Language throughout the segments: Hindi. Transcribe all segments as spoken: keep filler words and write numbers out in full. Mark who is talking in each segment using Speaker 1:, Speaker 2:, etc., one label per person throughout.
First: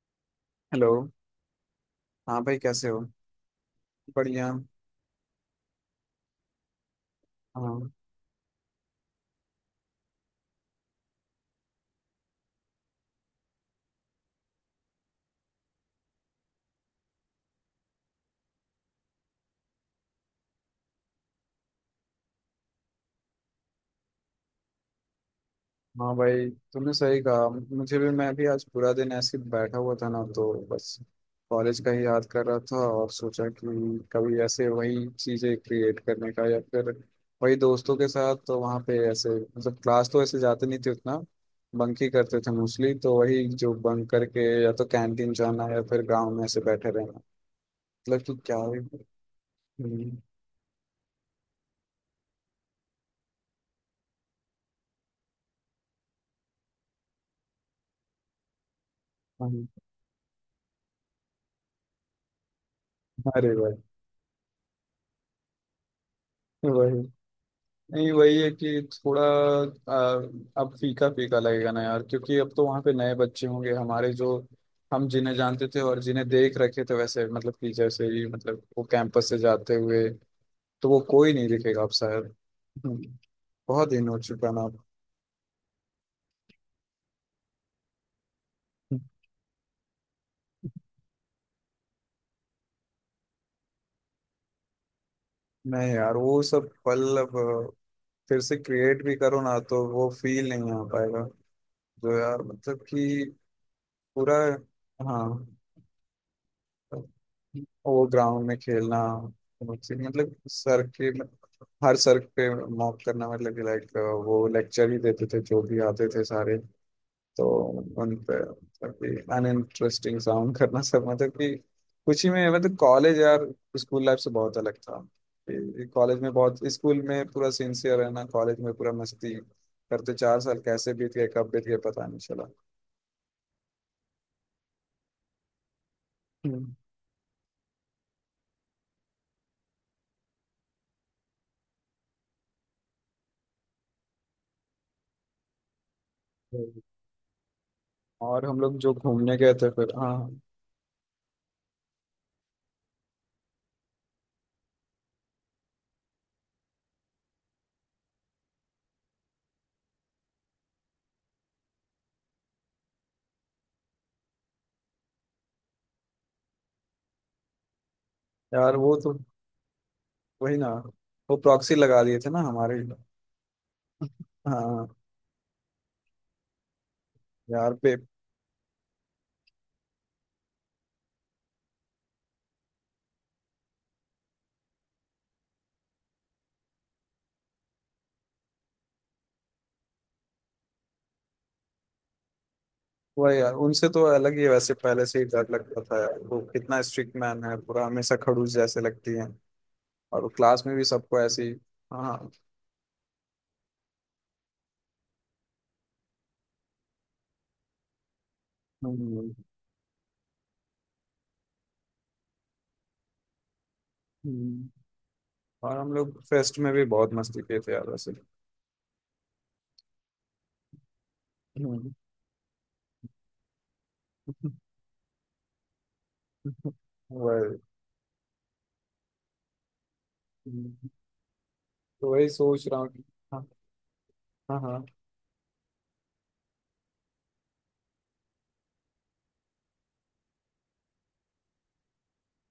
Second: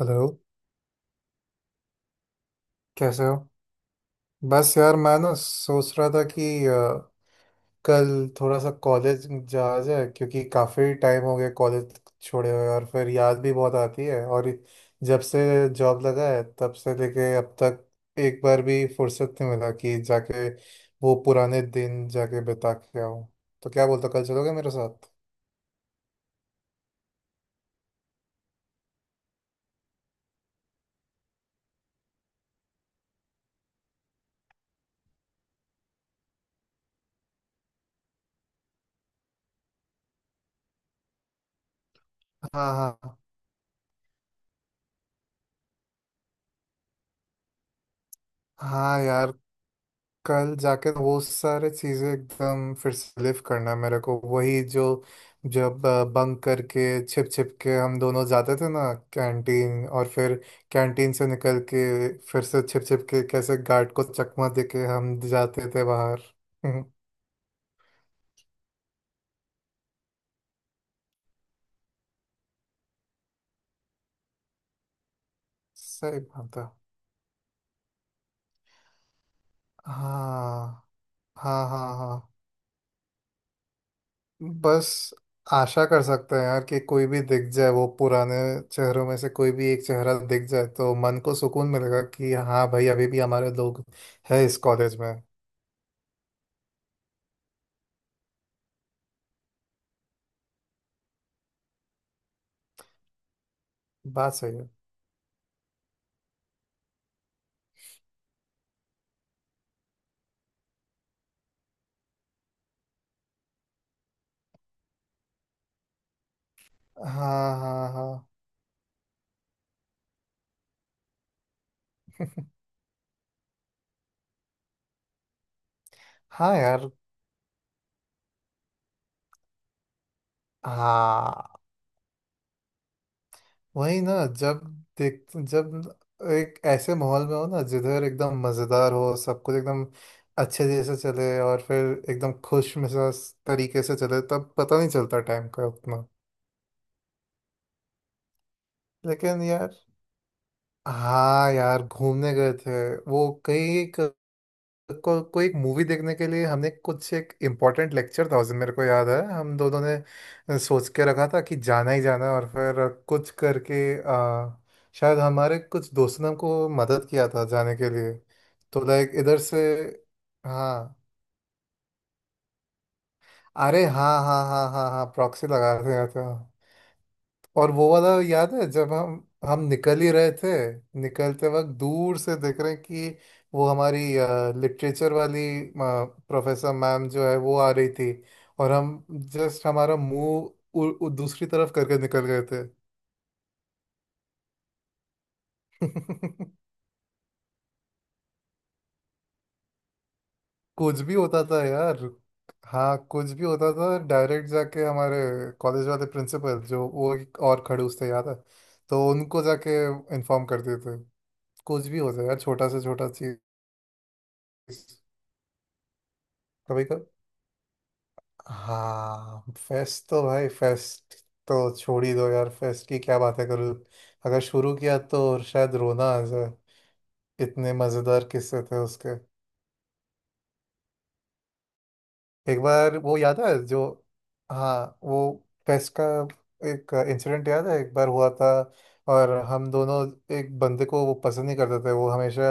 Speaker 1: हेलो।
Speaker 2: हेलो। हाँ भाई, कैसे हो?
Speaker 1: कैसे हो?
Speaker 2: बढ़िया।
Speaker 1: बस यार मैं ना सोच रहा था कि अ,
Speaker 2: हाँ
Speaker 1: कल थोड़ा सा कॉलेज जाया जाए क्योंकि काफ़ी टाइम हो गया कॉलेज छोड़े हुए, और फिर याद भी बहुत आती है। और जब से जॉब लगा है तब से लेके अब तक एक बार भी फुर्सत नहीं मिला कि जाके वो पुराने दिन जाके बिता के आऊँ। तो क्या बोलते हो, कल चलोगे मेरे साथ?
Speaker 2: हाँ, भाई तुमने सही कहा। मुझे भी मैं भी आज पूरा दिन ऐसे ही बैठा हुआ था ना, तो बस कॉलेज का ही याद कर रहा था, और सोचा कि कभी ऐसे वही चीज़ें क्रिएट करने का, या फिर वही दोस्तों के साथ। तो वहाँ पे ऐसे मतलब क्लास तो ऐसे जाते नहीं थे उतना, बंक ही करते थे
Speaker 1: हाँ,
Speaker 2: मोस्टली।
Speaker 1: हाँ,
Speaker 2: तो वही जो बंक करके या तो कैंटीन जाना या फिर ग्राउंड में ऐसे बैठे रहना, मतलब कि क्या
Speaker 1: हाँ
Speaker 2: ही-
Speaker 1: यार,
Speaker 2: हम्म,
Speaker 1: कल जाके वो सारे चीज़ें एकदम फिर से लिव करना है मेरे को। वही जो, जब बंक करके छिप छिप के हम दोनों जाते थे ना,
Speaker 2: हम्म,
Speaker 1: कैंटीन। और फिर कैंटीन से निकल के फिर से छिप छिप के
Speaker 2: अरे
Speaker 1: कैसे
Speaker 2: भाई
Speaker 1: गार्ड को चकमा दे के हम जाते थे बाहर। हम्म,
Speaker 2: वही। नहीं वही है कि थोड़ा आ, अब फीका फीका लगेगा ना यार, क्योंकि अब तो वहाँ पे नए बच्चे होंगे। हमारे जो, हम जिन्हें जानते थे और
Speaker 1: सही
Speaker 2: जिन्हें देख
Speaker 1: बात है।
Speaker 2: रखे थे वैसे, मतलब कि जैसे ही, मतलब वो कैंपस से जाते हुए,
Speaker 1: हाँ,
Speaker 2: तो वो कोई नहीं
Speaker 1: हाँ,
Speaker 2: दिखेगा
Speaker 1: हाँ,
Speaker 2: अब
Speaker 1: हाँ।
Speaker 2: शायद। हम्म, बहुत दिन हो चुका ना अब।
Speaker 1: बस आशा कर सकते हैं यार कि कोई भी दिख जाए, वो पुराने चेहरों में से कोई भी एक चेहरा दिख जाए तो मन को सुकून मिलेगा कि हाँ भाई, अभी भी हमारे लोग हैं इस कॉलेज में।
Speaker 2: नहीं यार, वो सब पल अब फिर से क्रिएट भी करो ना तो वो फील नहीं आ पाएगा जो, यार मतलब कि पूरा।
Speaker 1: बात सही है।
Speaker 2: हाँ, वो ग्राउंड में खेलना, बहुत सी- मतलब सर के, हर सर पे मॉक करना, मतलब कि लाइक वो लेक्चर ही देते थे जो भी आते थे सारे, तो
Speaker 1: हाँ, हाँ, हाँ,
Speaker 2: उन पे मतलब अनइंटरेस्टिंग साउंड करना सब, मतलब कि कुछ ही में, मतलब कॉलेज यार स्कूल लाइफ से बहुत अलग था। कॉलेज में
Speaker 1: हाँ
Speaker 2: बहुत,
Speaker 1: यार।
Speaker 2: स्कूल में पूरा सिंसियर रहना, कॉलेज में पूरा मस्ती करते, चार साल कैसे बीत गए कब
Speaker 1: हाँ,
Speaker 2: बीत गए पता नहीं चला।
Speaker 1: वही ना। जब देख जब एक
Speaker 2: हम्म।
Speaker 1: ऐसे माहौल में हो ना जिधर एकदम मज़ेदार हो सब कुछ, एकदम अच्छे जैसे चले और फिर एकदम खुश मिजाज तरीके से चले, तब पता नहीं चलता टाइम का उतना।
Speaker 2: और हम लोग जो घूमने
Speaker 1: लेकिन
Speaker 2: गए थे
Speaker 1: यार,
Speaker 2: फिर, हाँ
Speaker 1: हाँ यार, घूमने गए थे वो कहीं एक को, कोई एक मूवी देखने के लिए। हमने कुछ, एक इम्पोर्टेंट लेक्चर था उस दिन मेरे को याद है। हम दोनों ने सोच के रखा था कि जाना ही जाना है, और फिर कुछ करके, आ, शायद हमारे कुछ दोस्तों ने हमको मदद किया था जाने के लिए।
Speaker 2: यार
Speaker 1: तो
Speaker 2: वो तो,
Speaker 1: लाइक इधर से,
Speaker 2: वही ना,
Speaker 1: हाँ,
Speaker 2: वो प्रॉक्सी लगा दिए थे ना हमारे।
Speaker 1: अरे हाँ, हाँ, हाँ, हाँ,
Speaker 2: हाँ,
Speaker 1: हाँ, प्रॉक्सी लगा रहे थे। और
Speaker 2: यार
Speaker 1: वो
Speaker 2: पे
Speaker 1: वाला याद है जब हम हम निकल ही रहे थे, निकलते वक्त दूर से देख रहे हैं कि वो हमारी लिटरेचर वाली प्रोफेसर मैम जो है वो आ रही थी, और हम जस्ट हमारा मुंह उ- उ- दूसरी तरफ करके निकल गए थे।
Speaker 2: वही यार, उनसे तो अलग ही है। वैसे पहले से ही डर लगता था यार, वो कितना स्ट्रिक्ट मैन है पूरा, हमेशा खड़ूस जैसे लगती है, और वो क्लास में भी
Speaker 1: कुछ भी
Speaker 2: सबको
Speaker 1: होता
Speaker 2: ऐसी।
Speaker 1: था यार।
Speaker 2: हाँ।
Speaker 1: हाँ, कुछ भी होता था। डायरेक्ट जाके हमारे कॉलेज वाले प्रिंसिपल, जो वो एक और खड़ूस थे याद है, तो
Speaker 2: हम्म,
Speaker 1: उनको जाके इन्फॉर्म कर देते कुछ भी हो जाए यार, छोटा से छोटा चीज।
Speaker 2: हम्म।
Speaker 1: कभी
Speaker 2: और हम लोग फेस्ट में भी
Speaker 1: कभी,
Speaker 2: बहुत मस्ती किए थे यार वैसे।
Speaker 1: हाँ, फेस्ट तो भाई, फेस्ट तो
Speaker 2: हम्म।
Speaker 1: छोड़ ही दो यार। फेस्ट की क्या बातें करूँ, अगर शुरू किया तो शायद रोना आ जाए।
Speaker 2: वही।
Speaker 1: इतने मजेदार किस्से थे उसके।
Speaker 2: हम्म। तो वही
Speaker 1: एक
Speaker 2: सोच रहा हूँ
Speaker 1: बार
Speaker 2: कि-
Speaker 1: वो याद
Speaker 2: हाँ,
Speaker 1: है जो,
Speaker 2: हाँ, हाँ।
Speaker 1: हाँ, वो टेस्ट का एक इंसिडेंट याद है, एक बार हुआ था। और हम दोनों, एक बंदे को वो पसंद नहीं करते थे, वो हमेशा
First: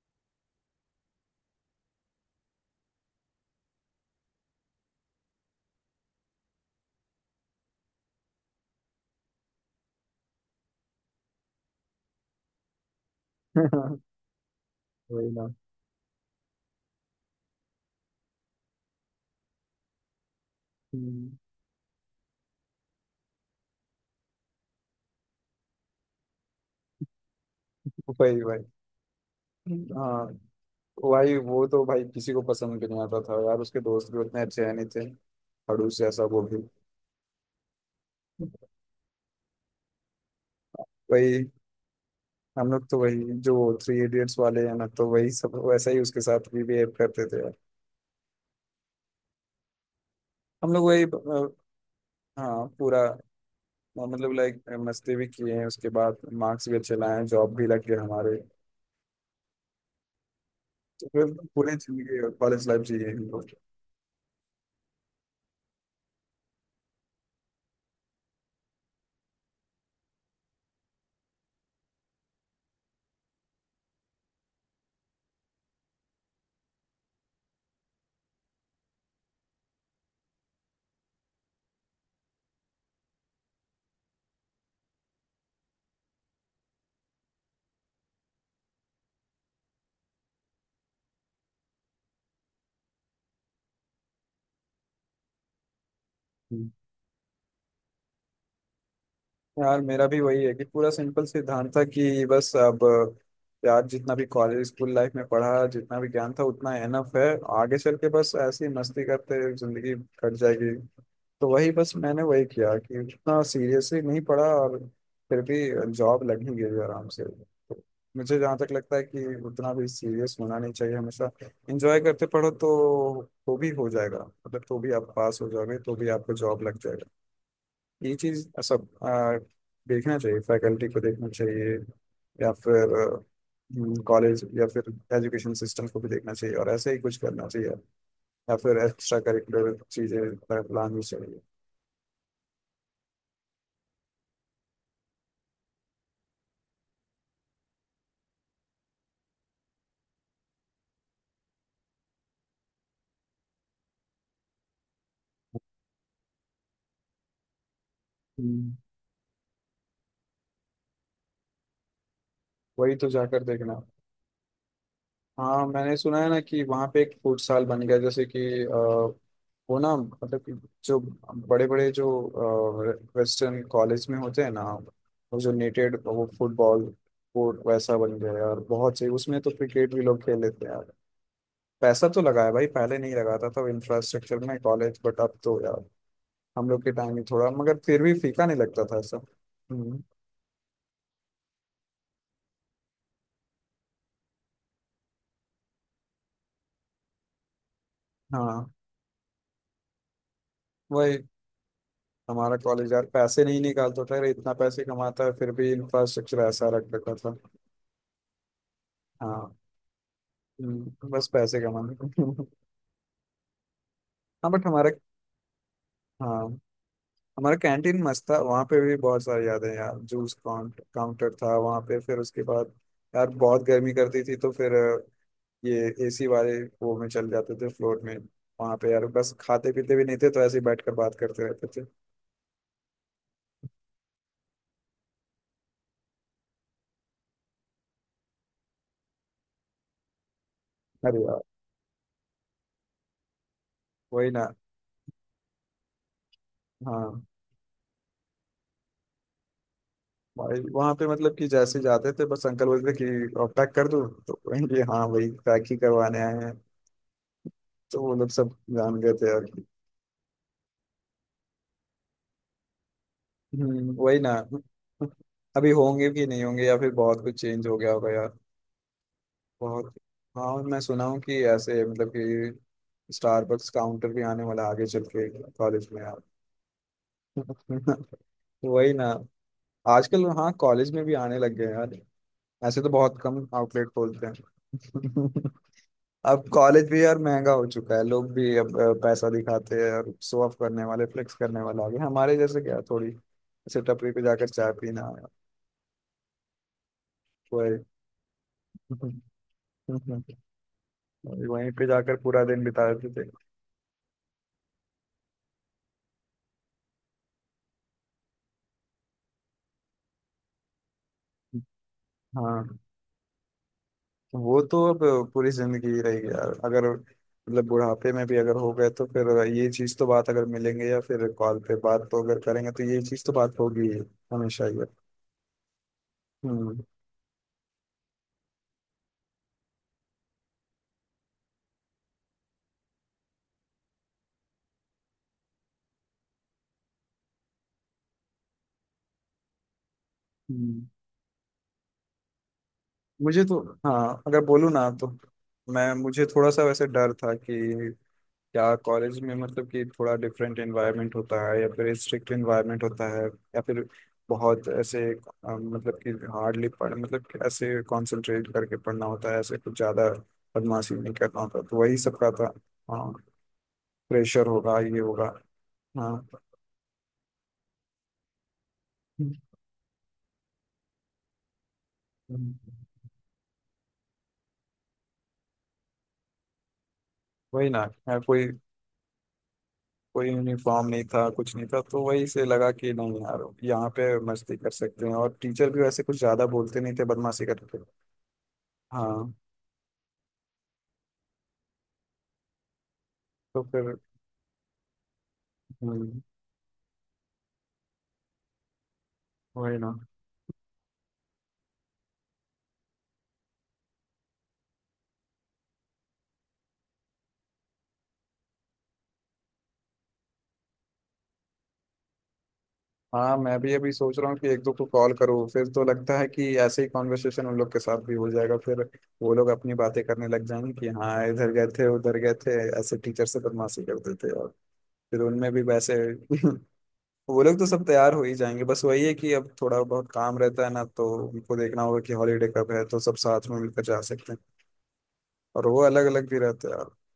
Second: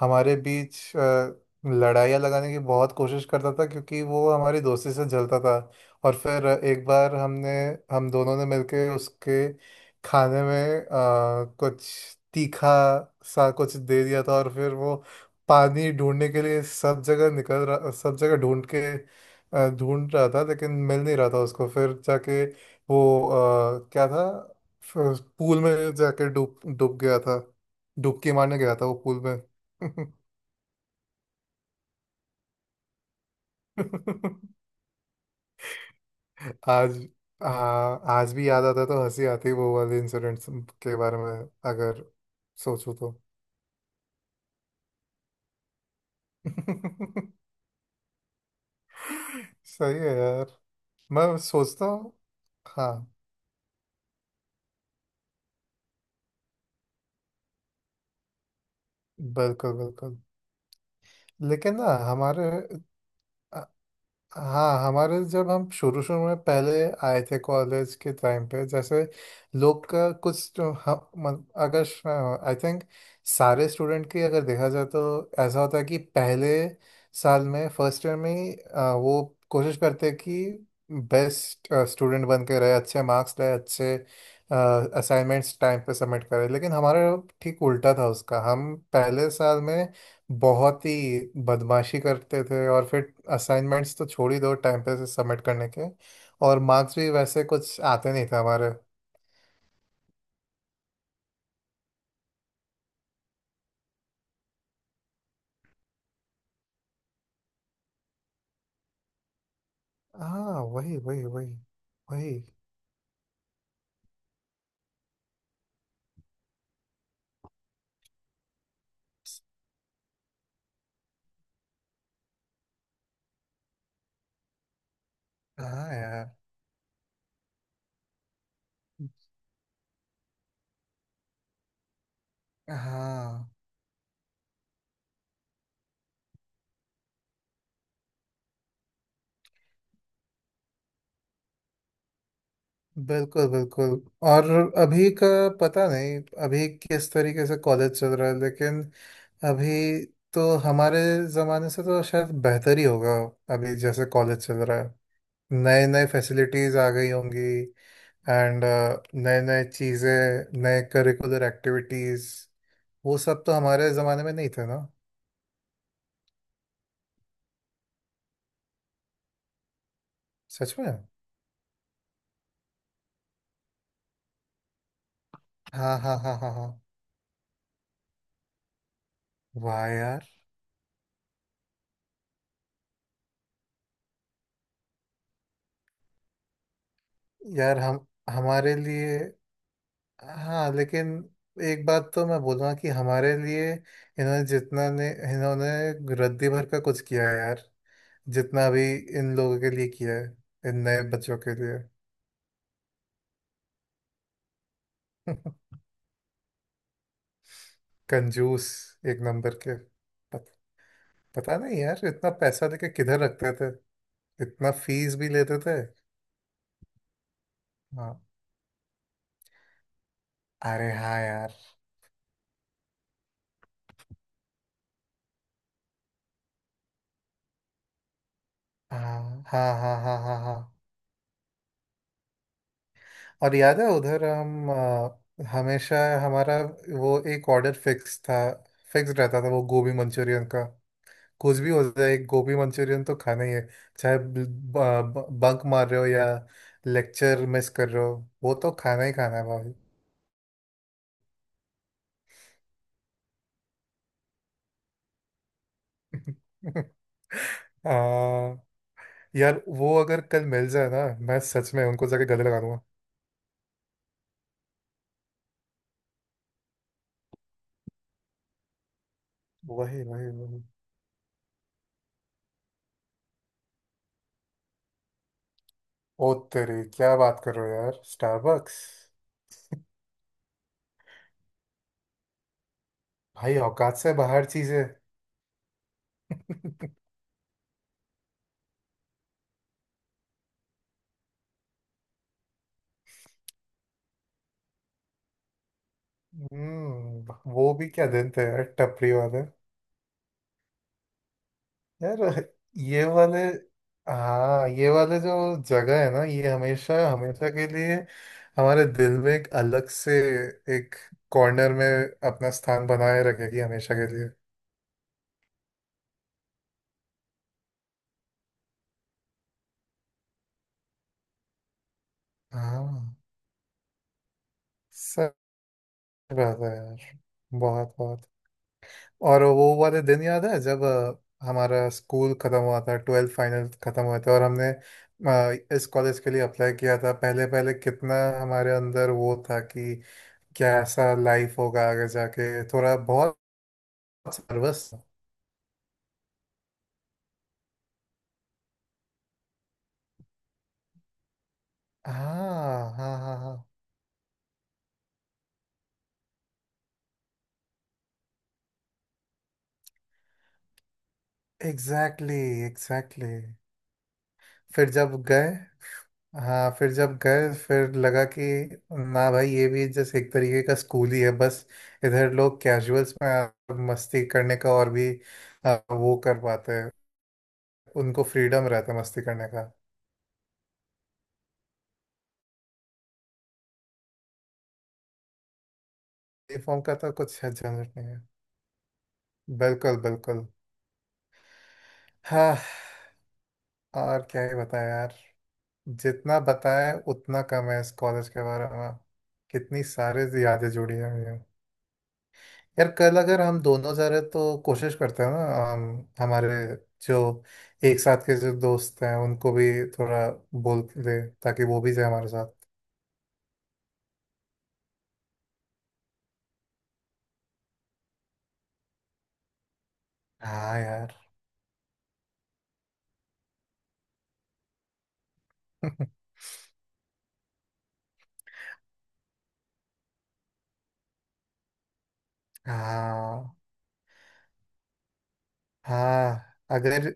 Speaker 1: हमारे बीच अ, लड़ाइयाँ लगाने की बहुत कोशिश करता था क्योंकि वो हमारी दोस्ती से जलता था। और फिर एक बार हमने, हम दोनों ने मिलके उसके खाने में अ, कुछ तीखा सा कुछ दे दिया था। और फिर वो
Speaker 2: वही ना।
Speaker 1: पानी ढूंढने के लिए सब जगह निकल रहा, सब जगह ढूंढ के अ, ढूंढ रहा था लेकिन मिल नहीं रहा
Speaker 2: हम्म,
Speaker 1: था उसको। फिर जाके वो, अ, क्या था, फ- पूल में जाके डूब डूब गया था। डुबकी
Speaker 2: वही
Speaker 1: मारने
Speaker 2: वही।
Speaker 1: गया था वो पूल में।
Speaker 2: हाँ, तो भाई वो तो भाई किसी को पसंद भी नहीं आता था यार, उसके दोस्त भी उतने अच्छे है नहीं थे, खड़ूस जैसा वो भी।
Speaker 1: आज, आ, आज भी याद आता है तो हंसी आती है वो वाले इंसिडेंट्स के बारे में,
Speaker 2: वही,
Speaker 1: अगर
Speaker 2: हम लोग
Speaker 1: सोचूं
Speaker 2: तो
Speaker 1: तो।
Speaker 2: वही जो थ्री इडियट्स वाले हैं ना, तो वही सब वैसा ही उसके साथ भी बिहेव करते थे यार।
Speaker 1: सही है यार।
Speaker 2: हम लोग वही,
Speaker 1: मैं
Speaker 2: अ,
Speaker 1: सोचता हूँ,
Speaker 2: हाँ पूरा, अ,
Speaker 1: हाँ,
Speaker 2: मतलब लाइक मस्ती भी किए हैं, उसके बाद मार्क्स भी अच्छे लाए हैं, जॉब भी लग गए हमारे,
Speaker 1: बिल्कुल बिल्कुल।
Speaker 2: तो फिर पूरी
Speaker 1: लेकिन ना
Speaker 2: जिंदगी
Speaker 1: हमारे,
Speaker 2: कॉलेज लाइफ जी है हम लोग।
Speaker 1: हाँ हमारे, जब हम शुरू शुरू में पहले आए थे कॉलेज के टाइम पे, जैसे लोग का कुछ तो हम, मन- अगर, आई थिंक सारे स्टूडेंट की अगर देखा जाए तो ऐसा होता है कि पहले साल में, फर्स्ट ईयर में ही अ, वो कोशिश करते हैं कि बेस्ट स्टूडेंट बन के रहे, अच्छे मार्क्स लाए, अच्छे असाइनमेंट्स टाइम पे सबमिट करें। लेकिन हमारा ठीक उल्टा था उसका। हम पहले साल में बहुत ही बदमाशी करते थे और फिर असाइनमेंट्स तो छोड़ ही दो टाइम पे से सबमिट करने के, और मार्क्स भी वैसे कुछ आते नहीं थे हमारे।
Speaker 2: यार मेरा भी वही है कि पूरा सिंपल सिद्धांत था कि बस अब यार जितना भी कॉलेज स्कूल लाइफ में पढ़ा, जितना भी ज्ञान था उतना एनफ है, आगे चल के बस ऐसी मस्ती करते जिंदगी कट
Speaker 1: हाँ,
Speaker 2: जाएगी।
Speaker 1: वही, वही,
Speaker 2: तो
Speaker 1: वही,
Speaker 2: वही बस मैंने
Speaker 1: वही।
Speaker 2: वही किया कि उतना सीरियसली नहीं पढ़ा, और फिर भी जॉब लग ही गई आराम से। तो मुझे जहाँ तक लगता है कि उतना भी सीरियस होना नहीं चाहिए हमेशा, एंजॉय करते पढ़ो तो तो भी हो जाएगा, मतलब तो भी आप पास हो जाओगे,
Speaker 1: हाँ
Speaker 2: तो भी
Speaker 1: यार।
Speaker 2: आपको जॉब लग जाएगी। ये चीज सब आ, देखना चाहिए, फैकल्टी को देखना चाहिए, या फिर
Speaker 1: हाँ,
Speaker 2: कॉलेज, या फिर एजुकेशन सिस्टम को भी देखना चाहिए, और ऐसे ही कुछ करना चाहिए, या फिर एक्स्ट्रा करिकुलर चीजें लानी चाहिए।
Speaker 1: बिल्कुल बिल्कुल। और अभी का पता नहीं, अभी किस तरीके से कॉलेज चल रहा है लेकिन, अभी तो हमारे ज़माने से तो शायद बेहतर ही होगा अभी जैसे कॉलेज चल रहा है। नए नए फैसिलिटीज़ आ गई होंगी, एंड
Speaker 2: हम्म।
Speaker 1: नए नए चीज़ें, नए करिकुलर एक्टिविटीज़,
Speaker 2: वही तो,
Speaker 1: वो सब
Speaker 2: जाकर
Speaker 1: तो
Speaker 2: देखना।
Speaker 1: हमारे ज़माने में नहीं थे ना।
Speaker 2: हाँ, मैंने सुना है ना कि वहाँ पे एक फुटसाल बन गया, जैसे कि अ, वो ना, मतलब कि
Speaker 1: सच में।
Speaker 2: जो बड़े बड़े जो वेस्टर्न कॉलेज में होते हैं ना, वो जो नेटेड
Speaker 1: हाँ, हाँ,
Speaker 2: वो
Speaker 1: हाँ, हाँ, हाँ।
Speaker 2: फुटबॉल कोर्ट वैसा बन गया है, और बहुत सही, उसमें तो
Speaker 1: वाह
Speaker 2: क्रिकेट भी लोग
Speaker 1: यार।
Speaker 2: खेल लेते हैं यार। पैसा तो लगा है भाई, पहले नहीं लगाता था इंफ्रास्ट्रक्चर में कॉलेज, बट अब तो यार। हम लोग के टाइम में थोड़ा, मगर
Speaker 1: यार हम
Speaker 2: फिर भी फीका नहीं
Speaker 1: हमारे
Speaker 2: लगता था
Speaker 1: लिए,
Speaker 2: ऐसा। हम्म।
Speaker 1: हाँ लेकिन एक बात तो मैं बोलूँगा कि हमारे लिए इन्होंने जितना ने इन्होंने रद्दी भर का कुछ किया है यार, जितना
Speaker 2: हाँ
Speaker 1: भी इन लोगों के लिए किया है, इन नए
Speaker 2: वही,
Speaker 1: बच्चों के लिए।
Speaker 2: हमारा कॉलेज यार पैसे नहीं निकालता था यार, इतना पैसे कमाता है फिर भी इंफ्रास्ट्रक्चर ऐसा रख रखा था।
Speaker 1: कंजूस एक
Speaker 2: हाँ।
Speaker 1: नंबर के, पत,
Speaker 2: हम्म, बस
Speaker 1: पता
Speaker 2: पैसे
Speaker 1: नहीं
Speaker 2: कमाने
Speaker 1: यार इतना
Speaker 2: को।
Speaker 1: पैसा लेके किधर रखते थे,
Speaker 2: हाँ बट
Speaker 1: इतना
Speaker 2: हमारा
Speaker 1: फीस भी लेते थे।
Speaker 2: हाँ हमारा कैंटीन
Speaker 1: हाँ,
Speaker 2: मस्त था, वहाँ पे भी बहुत सारी यादें हैं यार, जूस काउंट
Speaker 1: अरे हाँ
Speaker 2: काउंटर
Speaker 1: यार।
Speaker 2: था वहाँ पे फिर उसके बाद यार बहुत गर्मी करती थी, तो फिर अ, ये एसी वाले, वो में चल जाते थे फ्लोर में। वहाँ पे यार बस
Speaker 1: हाँ, हाँ,
Speaker 2: खाते पीते
Speaker 1: हाँ,
Speaker 2: भी नहीं
Speaker 1: हाँ,
Speaker 2: थे
Speaker 1: हाँ,
Speaker 2: तो ऐसे ही बैठ
Speaker 1: हाँ।
Speaker 2: कर बात करते रहते थे।
Speaker 1: और याद है उधर हम, अ, हमेशा हमारा वो एक ऑर्डर फिक्स था, फिक्स रहता था, वो गोभी मंचूरियन का।
Speaker 2: अरे यार,
Speaker 1: कुछ भी हो जाए एक गोभी मंचूरियन तो खाना ही है, चाहे
Speaker 2: वही ना।
Speaker 1: बंक मार रहे हो या
Speaker 2: हाँ
Speaker 1: लेक्चर मिस कर रहे हो। वो तो खाना ही खाना है भाई।
Speaker 2: भाई, वहां पे मतलब कि जैसे जाते थे बस, अंकल बोलते थे कि और पैक कर दूं, तो कहेंगे हाँ वही पैक ही करवाने आए हैं। तो वो लोग सब
Speaker 1: हाँ
Speaker 2: जान गए थे, और
Speaker 1: यार, वो अगर कल मिल जाए ना, मैं सच में उनको जाके गले लगा दूंगा।
Speaker 2: हम्म, वही ना। अभी होंगे भी नहीं, होंगे या फिर बहुत कुछ चेंज हो गया होगा यार। बहुत।
Speaker 1: वही, वही,
Speaker 2: हाँ,
Speaker 1: वही।
Speaker 2: मैं सुना हूँ कि ऐसे मतलब कि स्टारबक्स काउंटर भी आने वाला है आगे चल के कॉलेज में यार।
Speaker 1: ओ तेरी, क्या बात कर रहे हो यार, स्टारबक्स!
Speaker 2: वही ना, आजकल हाँ कॉलेज में भी आने लग गए हैं यार, ऐसे तो बहुत कम
Speaker 1: भाई,
Speaker 2: आउटलेट
Speaker 1: औकात से
Speaker 2: खोलते
Speaker 1: बाहर चीजें।
Speaker 2: हैं। अब कॉलेज भी यार महंगा हो चुका है, लोग भी अब अ, पैसा दिखाते हैं, और शो ऑफ करने वाले, फ्लेक्स करने वाले आ गए, हमारे जैसे क्या थोड़ी ऐसे टपरी पे जाकर चाय पीना।
Speaker 1: हम्म, वो
Speaker 2: वही।
Speaker 1: भी क्या दिन थे यार टपरी वाले।
Speaker 2: वहीं पे जाकर
Speaker 1: यार
Speaker 2: पूरा दिन बिता
Speaker 1: ये
Speaker 2: देते थे।
Speaker 1: वाले, हाँ ये वाले, जो जगह है ना, ये हमेशा हमेशा के लिए हमारे दिल में एक अलग से, एक कॉर्नर में अपना
Speaker 2: हाँ,
Speaker 1: स्थान बनाए रखेगी हमेशा के लिए।
Speaker 2: वो तो अब पूरी जिंदगी ही रहेगी यार, अगर मतलब बुढ़ापे में भी अगर हो गए, तो फिर ये चीज तो बात, अगर मिलेंगे या फिर कॉल पे बात तो अगर करेंगे, तो ये
Speaker 1: हाँ,
Speaker 2: चीज तो बात होगी ही, हमेशा ही है।
Speaker 1: सच बात है
Speaker 2: हम्म।
Speaker 1: यार। बहुत, बहुत। और वो वाले दिन याद है जब, अ, हमारा स्कूल खत्म हुआ था, ट्वेल्थ फाइनल खत्म हुए थे और हमने अ, इस कॉलेज के लिए अप्लाई किया था। पहले पहले कितना हमारे अंदर वो था कि
Speaker 2: हम्म।
Speaker 1: कैसा लाइफ होगा आगे जाके, थोड़ा बहुत
Speaker 2: मुझे तो, हाँ अगर बोलूँ
Speaker 1: सर्वस।
Speaker 2: ना तो मैं मुझे थोड़ा सा वैसे डर था कि क्या कॉलेज में मतलब कि थोड़ा डिफरेंट एनवायरनमेंट होता है, या फिर स्ट्रिक्ट एनवायरनमेंट
Speaker 1: हाँ,
Speaker 2: होता
Speaker 1: हाँ,
Speaker 2: है,
Speaker 1: हाँ, हाँ।
Speaker 2: या फिर बहुत ऐसे अ, मतलब कि हार्डली पढ़ मतलब कि ऐसे कंसंट्रेट करके पढ़ना होता है, ऐसे कुछ ज़्यादा बदमाशी नहीं करना होता, तो वही सब का
Speaker 1: एग्जैक्टली,
Speaker 2: था। हाँ,
Speaker 1: एग्जैक्टली।
Speaker 2: प्रेशर होगा,
Speaker 1: फिर
Speaker 2: ये
Speaker 1: जब
Speaker 2: होगा।
Speaker 1: गए,
Speaker 2: हाँ।
Speaker 1: हाँ फिर जब गए, फिर लगा कि ना भाई, ये भी जैसे एक तरीके का स्कूल ही है। बस इधर लोग
Speaker 2: हम्म,
Speaker 1: कैजुअल्स में आ- मस्ती करने का और भी, आ, वो कर पाते हैं।
Speaker 2: वही ना है,
Speaker 1: उनको
Speaker 2: कोई
Speaker 1: फ्रीडम रहता है मस्ती करने का।
Speaker 2: कोई यूनिफॉर्म नहीं था, कुछ नहीं था, तो वही से लगा कि नहीं यार यहाँ पे मस्ती कर सकते हैं, और टीचर भी वैसे कुछ ज्यादा बोलते
Speaker 1: यूनिफॉर्म
Speaker 2: नहीं
Speaker 1: का
Speaker 2: थे,
Speaker 1: तो कुछ
Speaker 2: बदमाशी
Speaker 1: झंझट
Speaker 2: करते थे।
Speaker 1: नहीं है।
Speaker 2: हाँ।
Speaker 1: बिल्कुल बिल्कुल। हाँ।
Speaker 2: तो फिर,
Speaker 1: और क्या ही बताएं यार,
Speaker 2: हम्म,
Speaker 1: जितना बताएं उतना कम है इस कॉलेज के बारे में।
Speaker 2: वही
Speaker 1: कितनी
Speaker 2: ना।
Speaker 1: सारी यादें जुड़ी हैं। यार कल अगर हम दोनों जा रहे तो कोशिश करते हैं ना, हम, हमारे जो एक साथ के जो दोस्त हैं उनको भी थोड़ा बोल दे ताकि वो भी जाए हमारे साथ।
Speaker 2: हाँ, मैं भी अभी सोच रहा हूँ कि एक दो को कॉल करूँ, फिर तो लगता है कि ऐसे ही कॉन्वर्सेशन उन लोग के साथ भी हो जाएगा, फिर वो लोग अपनी बातें करने लग जाएंगे
Speaker 1: हाँ
Speaker 2: कि
Speaker 1: यार।
Speaker 2: हाँ इधर गए थे उधर गए थे, ऐसे टीचर से बदमाशी करते थे, और फिर उनमें भी वैसे। वो लोग तो सब तैयार हो ही जाएंगे, बस वही है कि अब थोड़ा बहुत काम रहता है ना, तो उनको देखना होगा कि हॉलीडे कब है, तो सब साथ
Speaker 1: हाँ,
Speaker 2: में मिलकर जा सकते हैं। और वो अलग अलग भी
Speaker 1: हाँ,
Speaker 2: रहते हैं यार।
Speaker 1: अगर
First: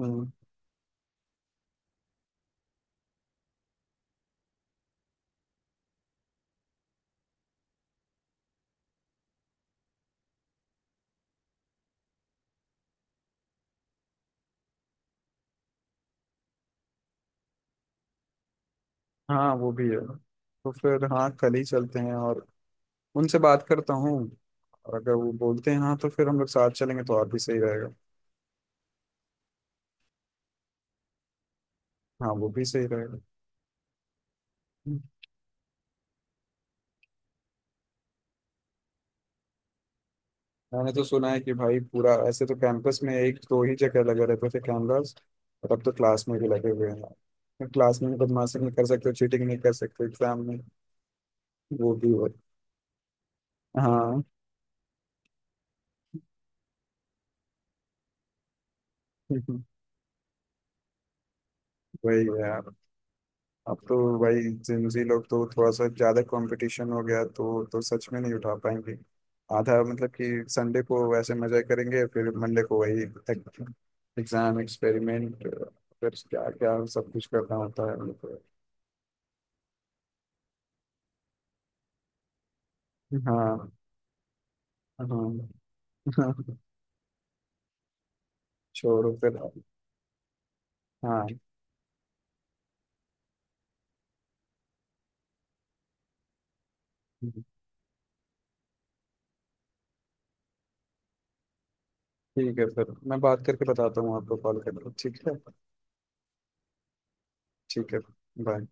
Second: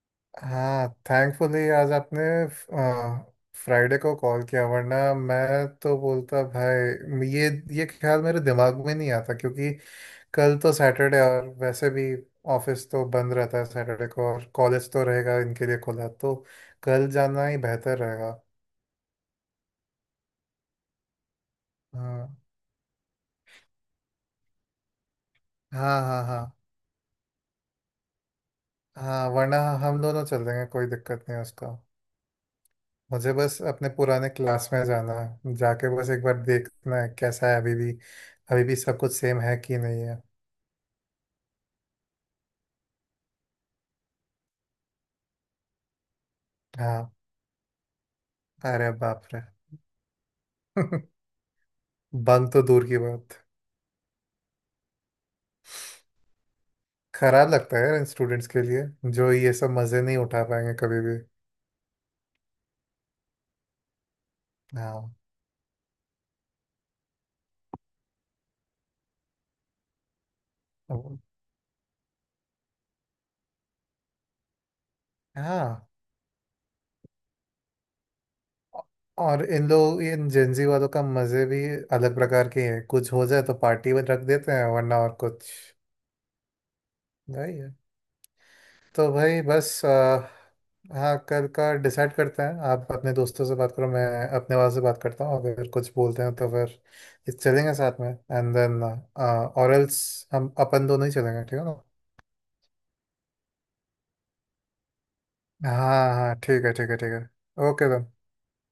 Speaker 2: हम्म।
Speaker 1: हाँ, थैंकफुली आज आपने फ्राइडे को कॉल किया, वरना मैं तो बोलता भाई ये ये ख्याल मेरे दिमाग में नहीं आता क्योंकि कल तो सैटरडे और वैसे भी ऑफिस तो बंद रहता है सैटरडे को, और कॉलेज तो रहेगा इनके लिए खुला। तो कल जाना ही बेहतर रहेगा।
Speaker 2: हाँ वो भी है, तो फिर हाँ कल ही चलते हैं,
Speaker 1: हाँ,
Speaker 2: और उनसे बात करता हूँ, और अगर वो बोलते हैं हाँ,
Speaker 1: हाँ,
Speaker 2: तो
Speaker 1: हाँ,
Speaker 2: फिर हम
Speaker 1: हाँ,
Speaker 2: लोग साथ चलेंगे तो और भी सही रहेगा।
Speaker 1: हाँ। वरना हम दोनों चल देंगे, कोई दिक्कत नहीं है उसका।
Speaker 2: हाँ, वो भी सही रहेगा।
Speaker 1: मुझे बस अपने पुराने क्लास में
Speaker 2: हम्म।
Speaker 1: जाना है, जाके बस एक बार देखना है कैसा है अभी भी, अभी भी सब कुछ सेम है कि नहीं है।
Speaker 2: मैंने तो सुना है कि भाई पूरा ऐसे तो कैंपस में एक दो ही जगह लगे रहते थे कैमरास, और अब तो क्लास में भी लगे हुए
Speaker 1: हाँ।
Speaker 2: हैं, क्लास में भी बदमाशी नहीं कर
Speaker 1: अरे
Speaker 2: सकते,
Speaker 1: बाप रे।
Speaker 2: चीटिंग नहीं कर सकते एग्जाम में। वो भी हो।
Speaker 1: बंद तो दूर की बात,
Speaker 2: हाँ।
Speaker 1: खराब लगता है यार इन स्टूडेंट्स के लिए जो ये सब मजे नहीं उठा पाएंगे कभी भी।
Speaker 2: वही है यार, अब तो वही जिंजी
Speaker 1: हाँ।
Speaker 2: लोग तो थोड़ा सा ज्यादा कंपटीशन हो गया, तो तो सच में नहीं उठा पाएंगे। आधा मतलब कि संडे को
Speaker 1: अब-
Speaker 2: वैसे मजा करेंगे, फिर मंडे को वही एग्जाम एक्सपेरिमेंट,
Speaker 1: हाँ,
Speaker 2: फिर क्या क्या सब कुछ करना होता है उनको।
Speaker 1: और इन लोग, इन जेंजी वालों का मजे भी अलग प्रकार के हैं। कुछ हो जाए तो
Speaker 2: हाँ।
Speaker 1: पार्टी में रख देते हैं, वरना और कुछ।
Speaker 2: हाँ।
Speaker 1: यही है। तो
Speaker 2: छोड़ो फिर।
Speaker 1: भाई बस, आ, हाँ,
Speaker 2: हाँ
Speaker 1: कल का डिसाइड करते हैं। आप अपने दोस्तों से बात करो, मैं अपने वाले से बात करता हूँ। अगर कुछ बोलते हैं तो फिर ये चलेंगे साथ में, एंड देन, और एल्स, हम अपन दोनों ही चलेंगे। ठीक है ना?
Speaker 2: ठीक है, फिर मैं बात करके बताता हूँ आपको, कॉल करके। ठीक है।
Speaker 1: हाँ, हाँ, ठीक है, ठीक है, ठीक है, ओके
Speaker 2: ठीक है।
Speaker 1: देन।
Speaker 2: बाय।